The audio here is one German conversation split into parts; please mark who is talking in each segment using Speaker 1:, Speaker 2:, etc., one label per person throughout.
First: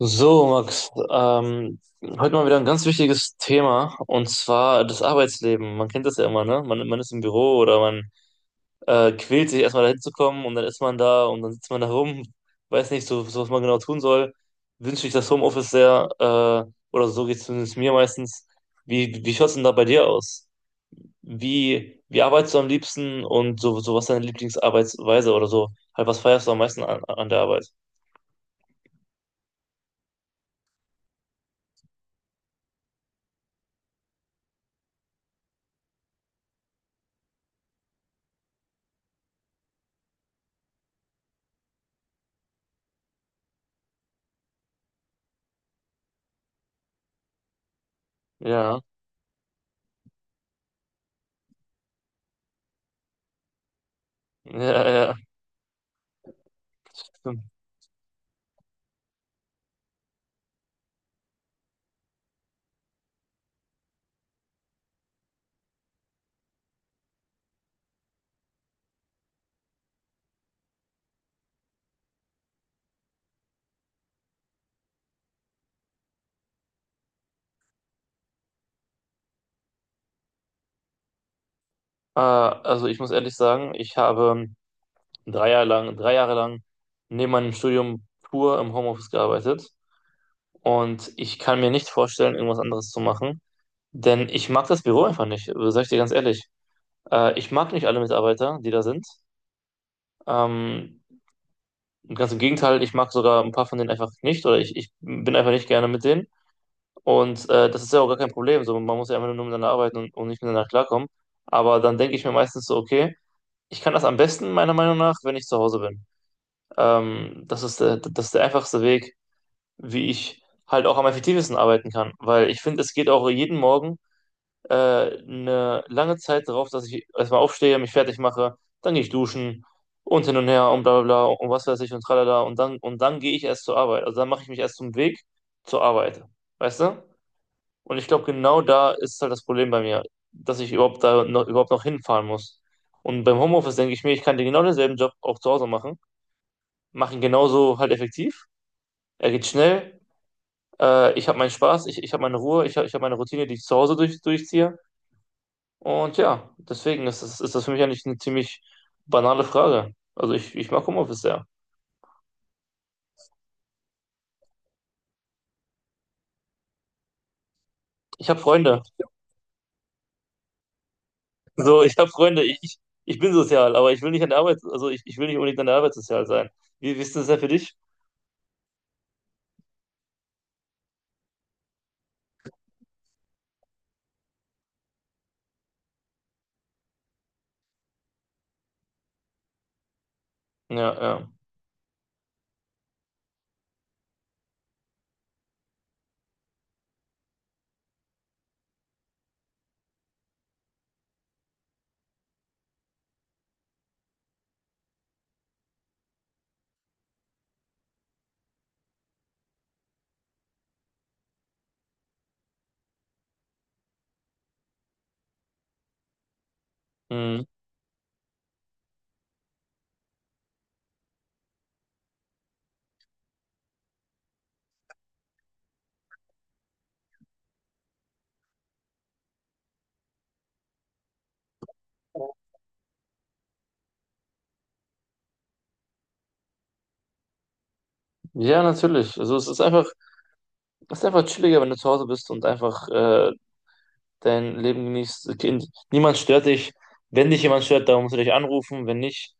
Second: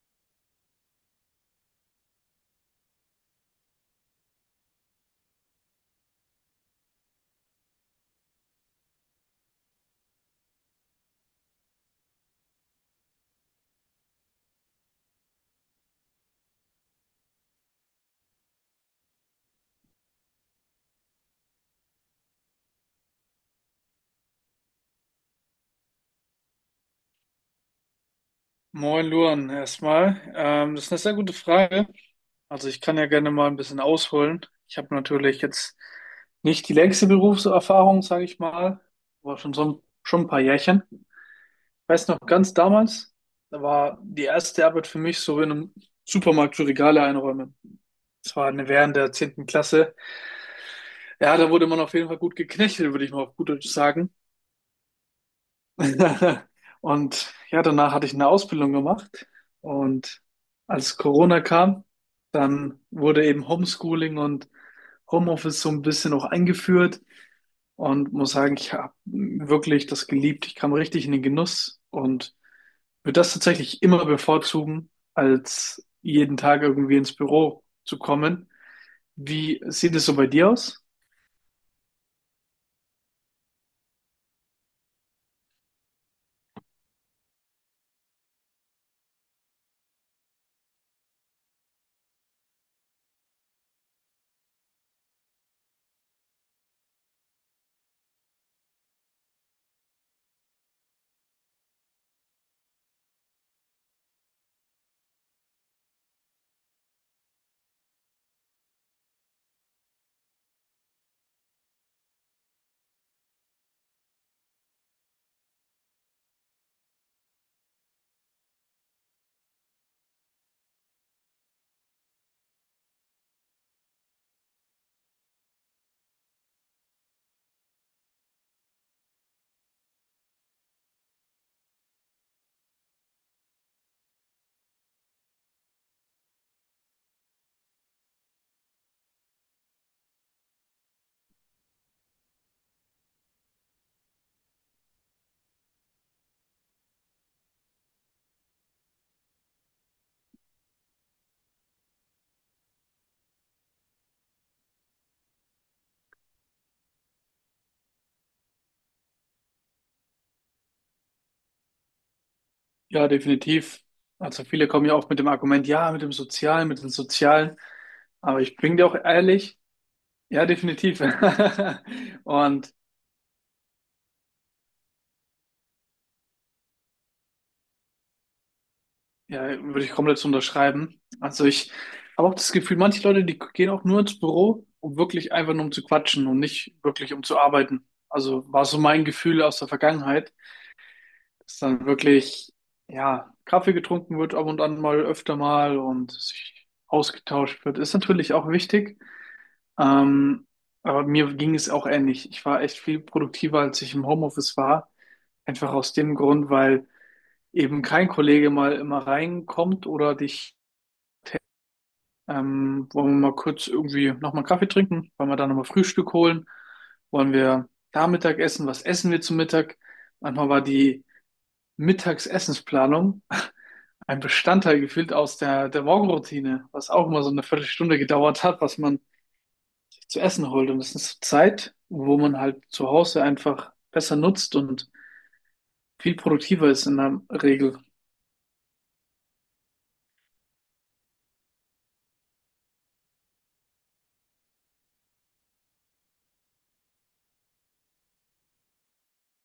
Speaker 1: So, Max, heute mal wieder ein ganz wichtiges Thema und zwar das Arbeitsleben. Man kennt das ja immer, ne? Man ist im Büro oder man quält sich erstmal dahin zu kommen und dann ist man da und dann sitzt man da rum, weiß nicht so was man genau tun soll. Wünsche ich das Homeoffice sehr, oder so geht es zumindest mir meistens. Wie schaut's denn da bei dir aus? Wie arbeitest du am liebsten und so, was ist deine Lieblingsarbeitsweise oder so? Halt, was feierst du am meisten an der Arbeit?
Speaker 2: Moin Luan, erstmal. Das ist eine sehr gute Frage. Also ich kann ja gerne mal ein bisschen ausholen. Ich habe natürlich jetzt nicht die längste Berufserfahrung, sage ich mal, aber schon ein paar Jährchen. Ich weiß noch ganz damals, da war die erste Arbeit für mich so in einem Supermarkt für Regale einräumen. Das war eine
Speaker 1: Ja,
Speaker 2: während der zehnten Klasse. Ja, da wurde man auf jeden Fall gut geknechtet, würde ich mal auf gut Deutsch sagen.
Speaker 1: ja, ja.
Speaker 2: Und ja, danach hatte ich eine Ausbildung gemacht. Und als Corona kam, dann wurde eben Homeschooling und Homeoffice so ein bisschen auch eingeführt. Und muss sagen, ich habe wirklich das geliebt. Ich kam richtig in den Genuss und würde das tatsächlich immer bevorzugen, als jeden Tag irgendwie ins Büro zu kommen. Wie sieht es so bei dir aus?
Speaker 1: Also ich muss ehrlich sagen, ich habe drei Jahre lang neben meinem Studium pur im Homeoffice gearbeitet und ich kann mir nicht vorstellen, irgendwas anderes zu machen, denn ich mag das Büro einfach nicht, sag ich dir ganz ehrlich. Ich mag nicht alle Mitarbeiter, die da sind. Ähm, Ganz im Gegenteil, ich mag sogar ein paar von denen einfach nicht oder ich bin einfach nicht gerne mit denen und das ist ja auch gar kein Problem. So, man muss ja einfach nur miteinander arbeiten und nicht miteinander klarkommen. Aber dann denke ich mir meistens so, okay, ich kann das am besten, meiner Meinung nach, wenn ich zu Hause bin. Das ist das ist der einfachste Weg, wie ich halt auch am effektivsten arbeiten kann. Weil ich finde, es geht auch jeden Morgen eine lange Zeit darauf, dass ich erstmal aufstehe, mich fertig mache, dann gehe ich duschen und hin und her und bla bla bla und was weiß ich und tralala und dann gehe ich erst zur Arbeit. Also dann mache ich mich erst zum Weg zur Arbeit. Weißt du? Und ich glaube, genau da ist halt das Problem bei mir, dass ich überhaupt noch hinfahren muss. Und beim Homeoffice denke ich mir, ich kann den genau denselben Job auch zu Hause machen, mache ihn genauso halt effektiv. Er geht schnell, ich habe meinen Spaß, ich habe meine Ruhe, ich hab meine Routine, die ich zu Hause durchziehe. Und ja, deswegen ist das für mich eigentlich eine ziemlich banale Frage. Also ich mag Homeoffice sehr.
Speaker 2: Ja, definitiv. Also viele kommen ja auch mit dem Argument, ja, mit dem Sozialen, mit den Sozialen.
Speaker 1: Ich
Speaker 2: Aber
Speaker 1: habe
Speaker 2: ich bin dir
Speaker 1: Freunde.
Speaker 2: auch ehrlich, ja, definitiv.
Speaker 1: So, ich habe Freunde. Ich,
Speaker 2: Und
Speaker 1: ich ich bin sozial, aber ich will nicht an der Arbeit, also ich will nicht unbedingt an der Arbeit sozial sein. Wie ist das denn für dich?
Speaker 2: ja, würde ich komplett so unterschreiben. Also ich habe auch das Gefühl, manche Leute, die gehen auch nur ins Büro, um wirklich einfach nur um zu quatschen und nicht wirklich um zu arbeiten. Also war so mein Gefühl aus der Vergangenheit,
Speaker 1: Ja, ja.
Speaker 2: dass dann wirklich, ja, Kaffee getrunken wird ab und an mal öfter mal und sich ausgetauscht wird. Ist natürlich auch wichtig. Ähm, aber mir ging es auch ähnlich. Ich war echt viel produktiver, als ich im Homeoffice war. Einfach aus dem Grund, weil eben kein Kollege mal immer reinkommt oder dich, wollen wir mal kurz irgendwie nochmal Kaffee trinken, wollen wir da nochmal Frühstück holen, wollen
Speaker 1: Mhm.
Speaker 2: wir da Mittag essen, was essen wir zum Mittag? Manchmal war die Mittagsessensplanung ein Bestandteil gefühlt aus der Morgenroutine, was auch immer so eine Viertelstunde gedauert hat, was man zu essen holt. Und das ist Zeit, wo man halt zu Hause einfach besser nutzt und viel produktiver ist in der Regel.
Speaker 1: Ja, natürlich. Also es ist einfach chilliger, wenn du zu Hause bist und einfach dein Leben genießt. Niemand stört dich. Wenn dich jemand stört, dann musst du dich anrufen. Wenn nicht,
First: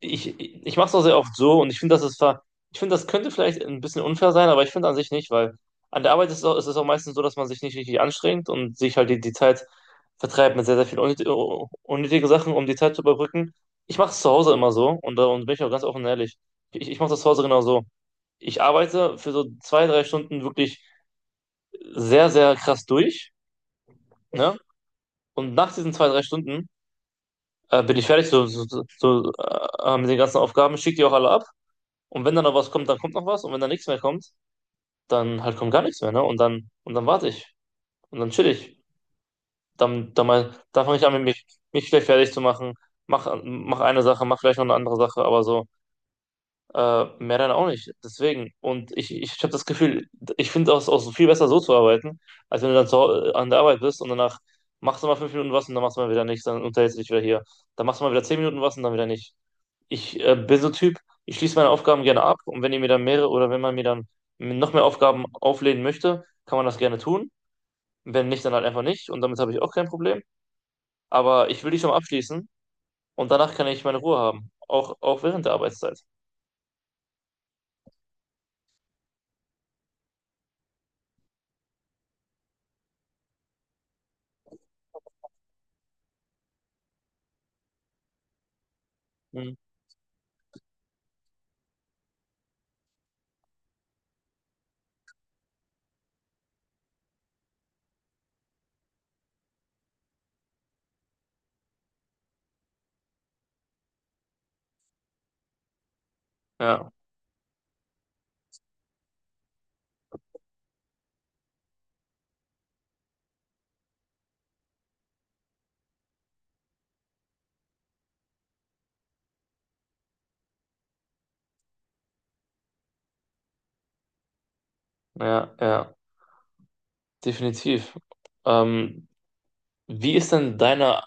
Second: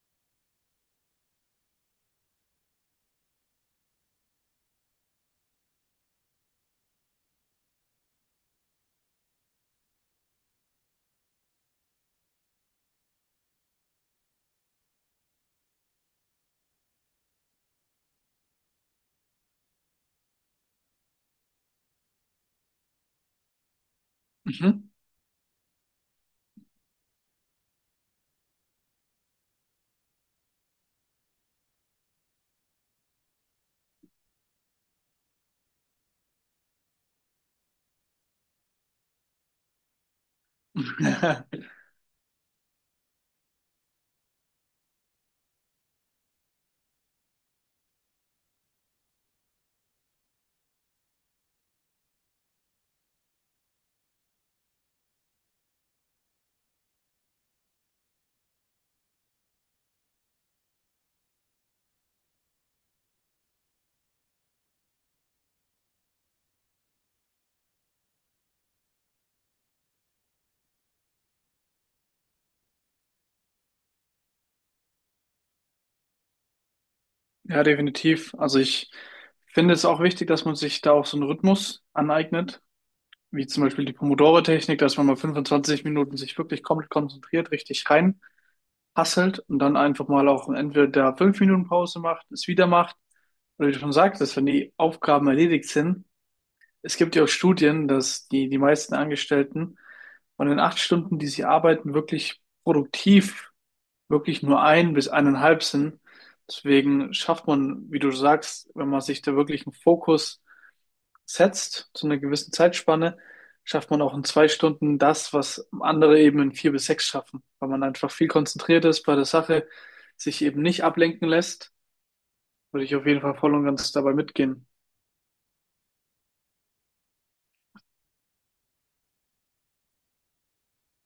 Speaker 1: ich mache es auch sehr oft so und ich finde, das ist ver ich finde, das könnte vielleicht ein bisschen unfair sein, aber ich finde an sich nicht, weil an der Arbeit ist es auch meistens so, dass man sich nicht richtig anstrengt und sich halt die Zeit vertreibt mit sehr, sehr vielen unnötigen Sachen, um die Zeit zu überbrücken. Ich mache es zu Hause immer so und bin ich auch ganz offen und ehrlich. Ich mache das zu Hause genau so. Ich arbeite für so zwei, drei Stunden wirklich sehr, sehr krass durch, ne?
Speaker 2: Mhm.
Speaker 1: Und nach diesen zwei, drei Stunden bin ich fertig so, mit den ganzen Aufgaben, schicke die auch alle ab. Und wenn dann noch was kommt, dann kommt noch was. Und wenn dann nichts mehr kommt, dann halt kommt gar nichts mehr, ne? Und dann warte ich. Und dann chill ich. Dann fange ich an, mich vielleicht fertig zu machen. Mach eine Sache, mach vielleicht noch eine andere Sache, aber so, mehr dann auch nicht. Deswegen. Und ich habe das Gefühl, ich finde es auch viel besser so zu arbeiten, als wenn du dann an der Arbeit bist und danach machst du mal fünf Minuten was und dann machst du mal wieder nichts, dann unterhältst du dich wieder hier. Dann machst du mal wieder zehn Minuten was und dann wieder nicht. Ich bin so ein Typ, ich schließe meine Aufgaben gerne ab und wenn ihr mir dann mehrere oder wenn man mir dann noch mehr Aufgaben auflehnen möchte, kann man das gerne tun. Wenn nicht, dann halt einfach nicht und damit habe ich auch kein Problem. Aber ich will die schon mal abschließen und danach kann ich meine Ruhe haben, auch, auch während der Arbeitszeit.
Speaker 2: Ja, definitiv. Also ich finde es auch wichtig, dass man sich da auch so einen Rhythmus aneignet, wie zum Beispiel die Pomodoro-Technik, dass man mal 25 Minuten sich wirklich komplett konzentriert, richtig rein hasselt
Speaker 1: Hm.
Speaker 2: und dann einfach mal auch entweder da 5 Minuten Pause macht, es wieder macht, oder wie du schon sagtest, wenn die Aufgaben erledigt sind. Es gibt ja auch Studien, dass die meisten Angestellten von den 8 Stunden, die sie arbeiten, wirklich produktiv, wirklich nur ein bis eineinhalb sind.
Speaker 1: Ja,
Speaker 2: Deswegen schafft man, wie du sagst, wenn man sich da wirklich einen Fokus setzt, zu einer gewissen Zeitspanne, schafft man auch in 2 Stunden das, was andere eben in vier bis sechs schaffen, weil man einfach viel konzentriert ist bei der Sache, sich eben nicht ablenken lässt. Würde ich auf jeden Fall voll und ganz dabei mitgehen.
Speaker 1: ja, ja, definitiv. Ähm, Wie ist denn deine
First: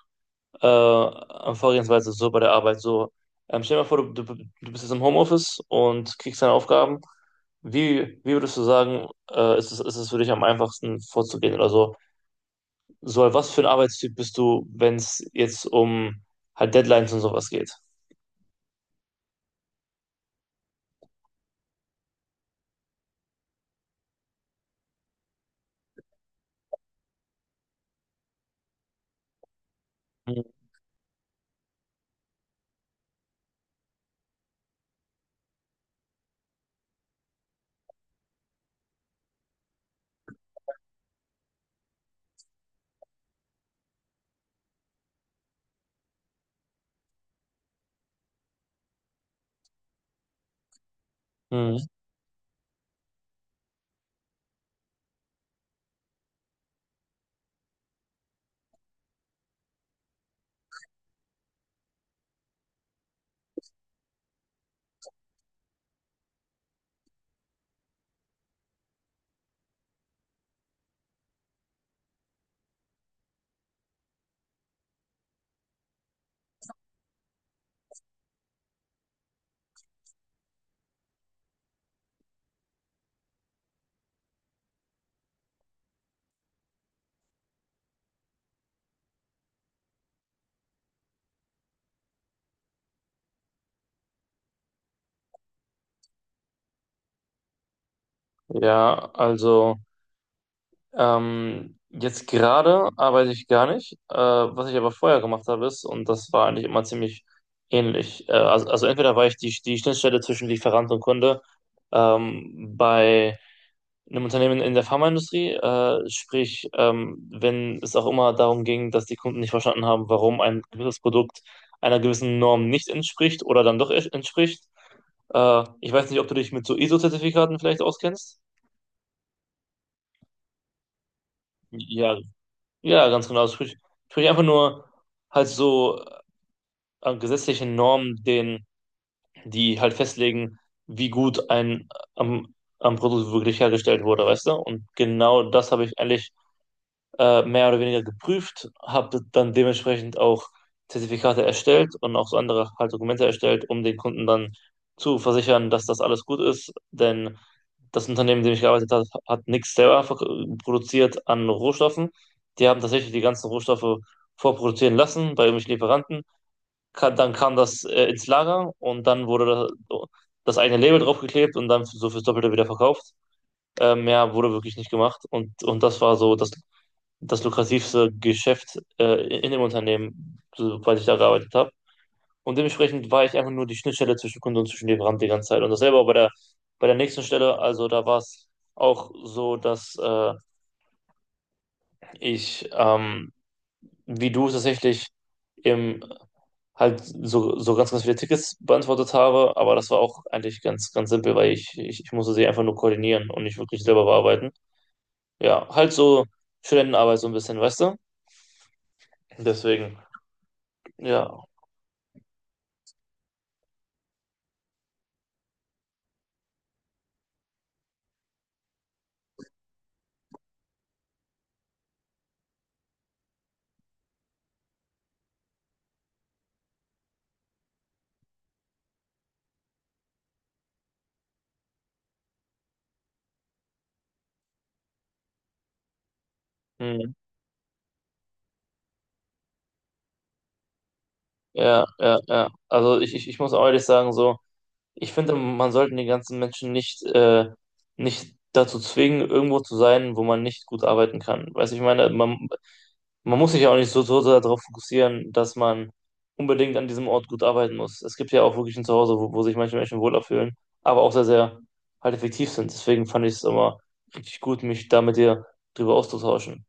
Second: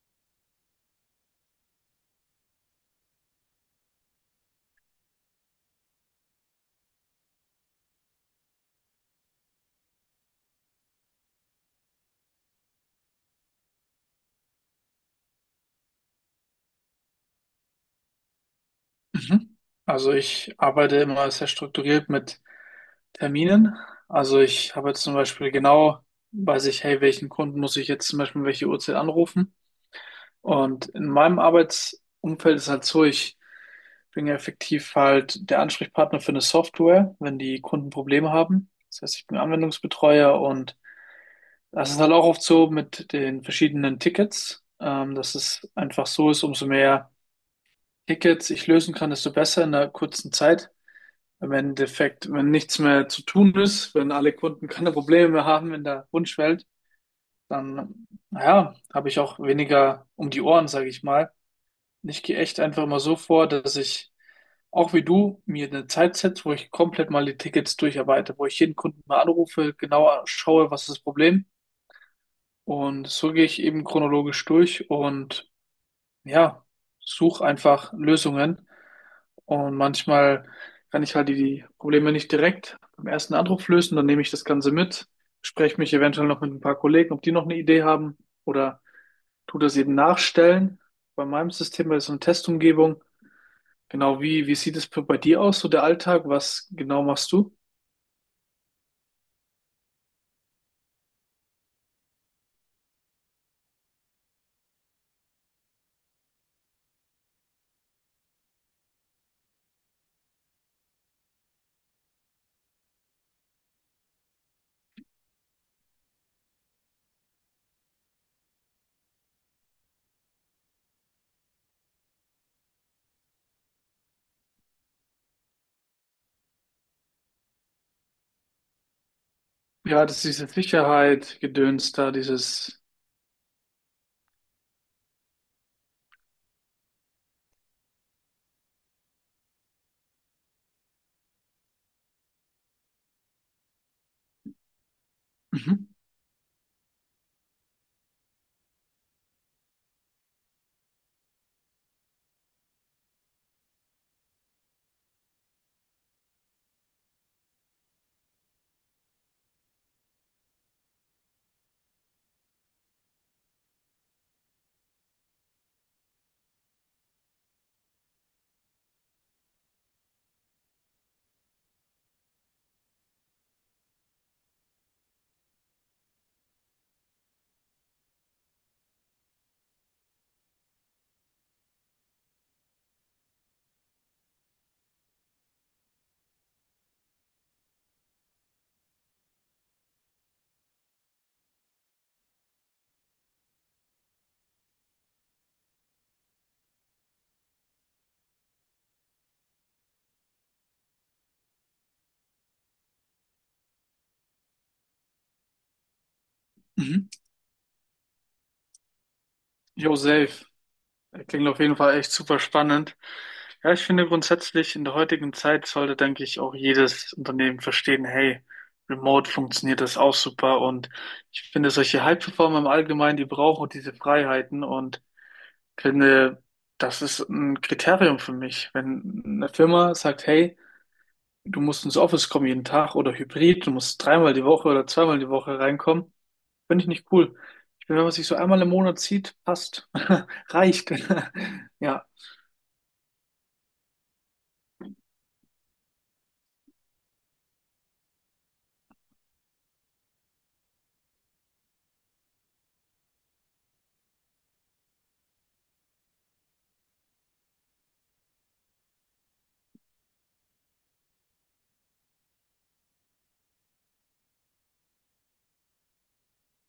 Speaker 1: an Vorgehensweise so bei der Arbeit. So, stell dir mal vor, du bist jetzt im Homeoffice und kriegst deine Aufgaben. Wie würdest du sagen, ist es für dich am einfachsten vorzugehen oder so? So, was für ein Arbeitstyp bist du, wenn es jetzt um halt Deadlines und sowas geht?
Speaker 2: Mhm. Also ich arbeite immer sehr strukturiert mit Terminen. Also ich habe jetzt zum Beispiel genau, weiß ich, hey, welchen Kunden muss ich jetzt zum Beispiel um welche Uhrzeit anrufen? Und in meinem Arbeitsumfeld ist halt so, ich bin ja effektiv halt der Ansprechpartner für eine Software, wenn die Kunden Probleme haben. Das heißt, ich bin Anwendungsbetreuer und das ist halt auch oft so mit den verschiedenen Tickets, dass es einfach so ist, umso mehr Tickets ich lösen kann, desto besser in einer kurzen Zeit. Im
Speaker 1: Mhm.
Speaker 2: Endeffekt, wenn nichts mehr zu tun ist, wenn alle Kunden keine Probleme mehr haben in der Wunschwelt, dann, naja, habe ich auch weniger um die Ohren, sage ich mal. Ich gehe echt einfach mal so vor, dass ich, auch wie du, mir eine Zeit setze, wo ich komplett mal die Tickets durcharbeite, wo ich jeden Kunden mal anrufe, genauer schaue, was ist das Problem. Und so gehe ich eben chronologisch durch und ja, such einfach Lösungen. Und manchmal kann ich halt die Probleme nicht direkt beim ersten Anruf lösen. Dann nehme ich das Ganze mit, spreche mich eventuell noch mit ein paar Kollegen, ob die noch eine Idee haben oder tu das eben nachstellen. Bei meinem System bei so einer Testumgebung. Genau wie, wie sieht es bei dir aus, so der Alltag? Was genau machst du?
Speaker 1: Ja, also. Jetzt gerade arbeite ich gar nicht. Was ich aber vorher gemacht habe, ist, und das war eigentlich immer ziemlich ähnlich. Also entweder war ich die Schnittstelle zwischen Lieferant und Kunde, bei einem Unternehmen in der Pharmaindustrie. Sprich, wenn es auch immer darum ging, dass die Kunden nicht verstanden haben, warum ein gewisses Produkt einer gewissen Norm nicht entspricht oder dann doch entspricht. Ich weiß nicht, ob du dich mit so ISO-Zertifikaten vielleicht auskennst.
Speaker 2: Ja, das ist diese Sicherheit, Gedöns da,
Speaker 1: Ja,
Speaker 2: dieses
Speaker 1: ja, ganz genau. Das tue ich. Sprich einfach nur halt so gesetzlichen Normen, die halt festlegen, wie gut ein am, am Produkt wirklich hergestellt wurde, weißt du? Und genau das
Speaker 2: Mhm.
Speaker 1: habe ich eigentlich mehr oder weniger geprüft, habe dann dementsprechend auch Zertifikate erstellt und auch so andere halt Dokumente erstellt, um den Kunden dann zu versichern, dass das alles gut ist. Denn das Unternehmen, in dem ich gearbeitet habe, hat nichts selber produziert an Rohstoffen. Die haben tatsächlich die ganzen Rohstoffe vorproduzieren lassen bei irgendwelchen Lieferanten. Dann kam das ins Lager und dann wurde das, das eigene Label draufgeklebt und dann so fürs Doppelte wieder verkauft. Mehr wurde wirklich nicht gemacht und das war so das lukrativste Geschäft in dem Unternehmen, soweit ich da gearbeitet habe. Und dementsprechend war ich einfach nur die Schnittstelle zwischen Kunde und zwischen Lieferant die ganze Zeit. Und dasselbe auch bei bei der nächsten Stelle. Also da war es auch so, dass ich, ähm, wie du tatsächlich im halt so, so ganz, ganz viele Tickets beantwortet habe, aber das war auch eigentlich ganz, ganz simpel, weil ich musste sie einfach nur koordinieren und nicht wirklich selber bearbeiten. Ja, halt so
Speaker 2: Mhm.
Speaker 1: Studentenarbeit so ein bisschen, weißt du?
Speaker 2: Yo,
Speaker 1: Deswegen,
Speaker 2: safe.
Speaker 1: ja,
Speaker 2: Klingt auf jeden Fall echt super spannend. Ja, ich finde grundsätzlich in der heutigen Zeit sollte, denke ich, auch jedes Unternehmen verstehen, hey, remote funktioniert das auch super und ich finde solche High-Performer im Allgemeinen, die brauchen auch diese Freiheiten und finde, das ist ein Kriterium für mich. Wenn eine Firma sagt, hey, du musst ins Office kommen jeden Tag oder hybrid, du musst dreimal die Woche oder zweimal die Woche reinkommen, finde ich nicht
Speaker 1: hm,
Speaker 2: cool. Ich finde, wenn man sich so einmal im Monat sieht, passt, reicht.
Speaker 1: ja,
Speaker 2: Ja.
Speaker 1: ja, ja. Also ich muss auch ehrlich sagen, so, ich finde, man sollte die ganzen Menschen nicht, nicht dazu zwingen, irgendwo zu sein, wo man nicht gut arbeiten kann. Weißt du, ich meine, man muss sich ja auch nicht so darauf fokussieren, dass man unbedingt an diesem Ort gut arbeiten muss. Es gibt ja auch wirklich ein Zuhause, wo sich manche Menschen wohler fühlen, aber auch sehr, sehr halt effektiv sind. Deswegen fand ich es immer richtig gut, mich da mit dir drüber auszutauschen.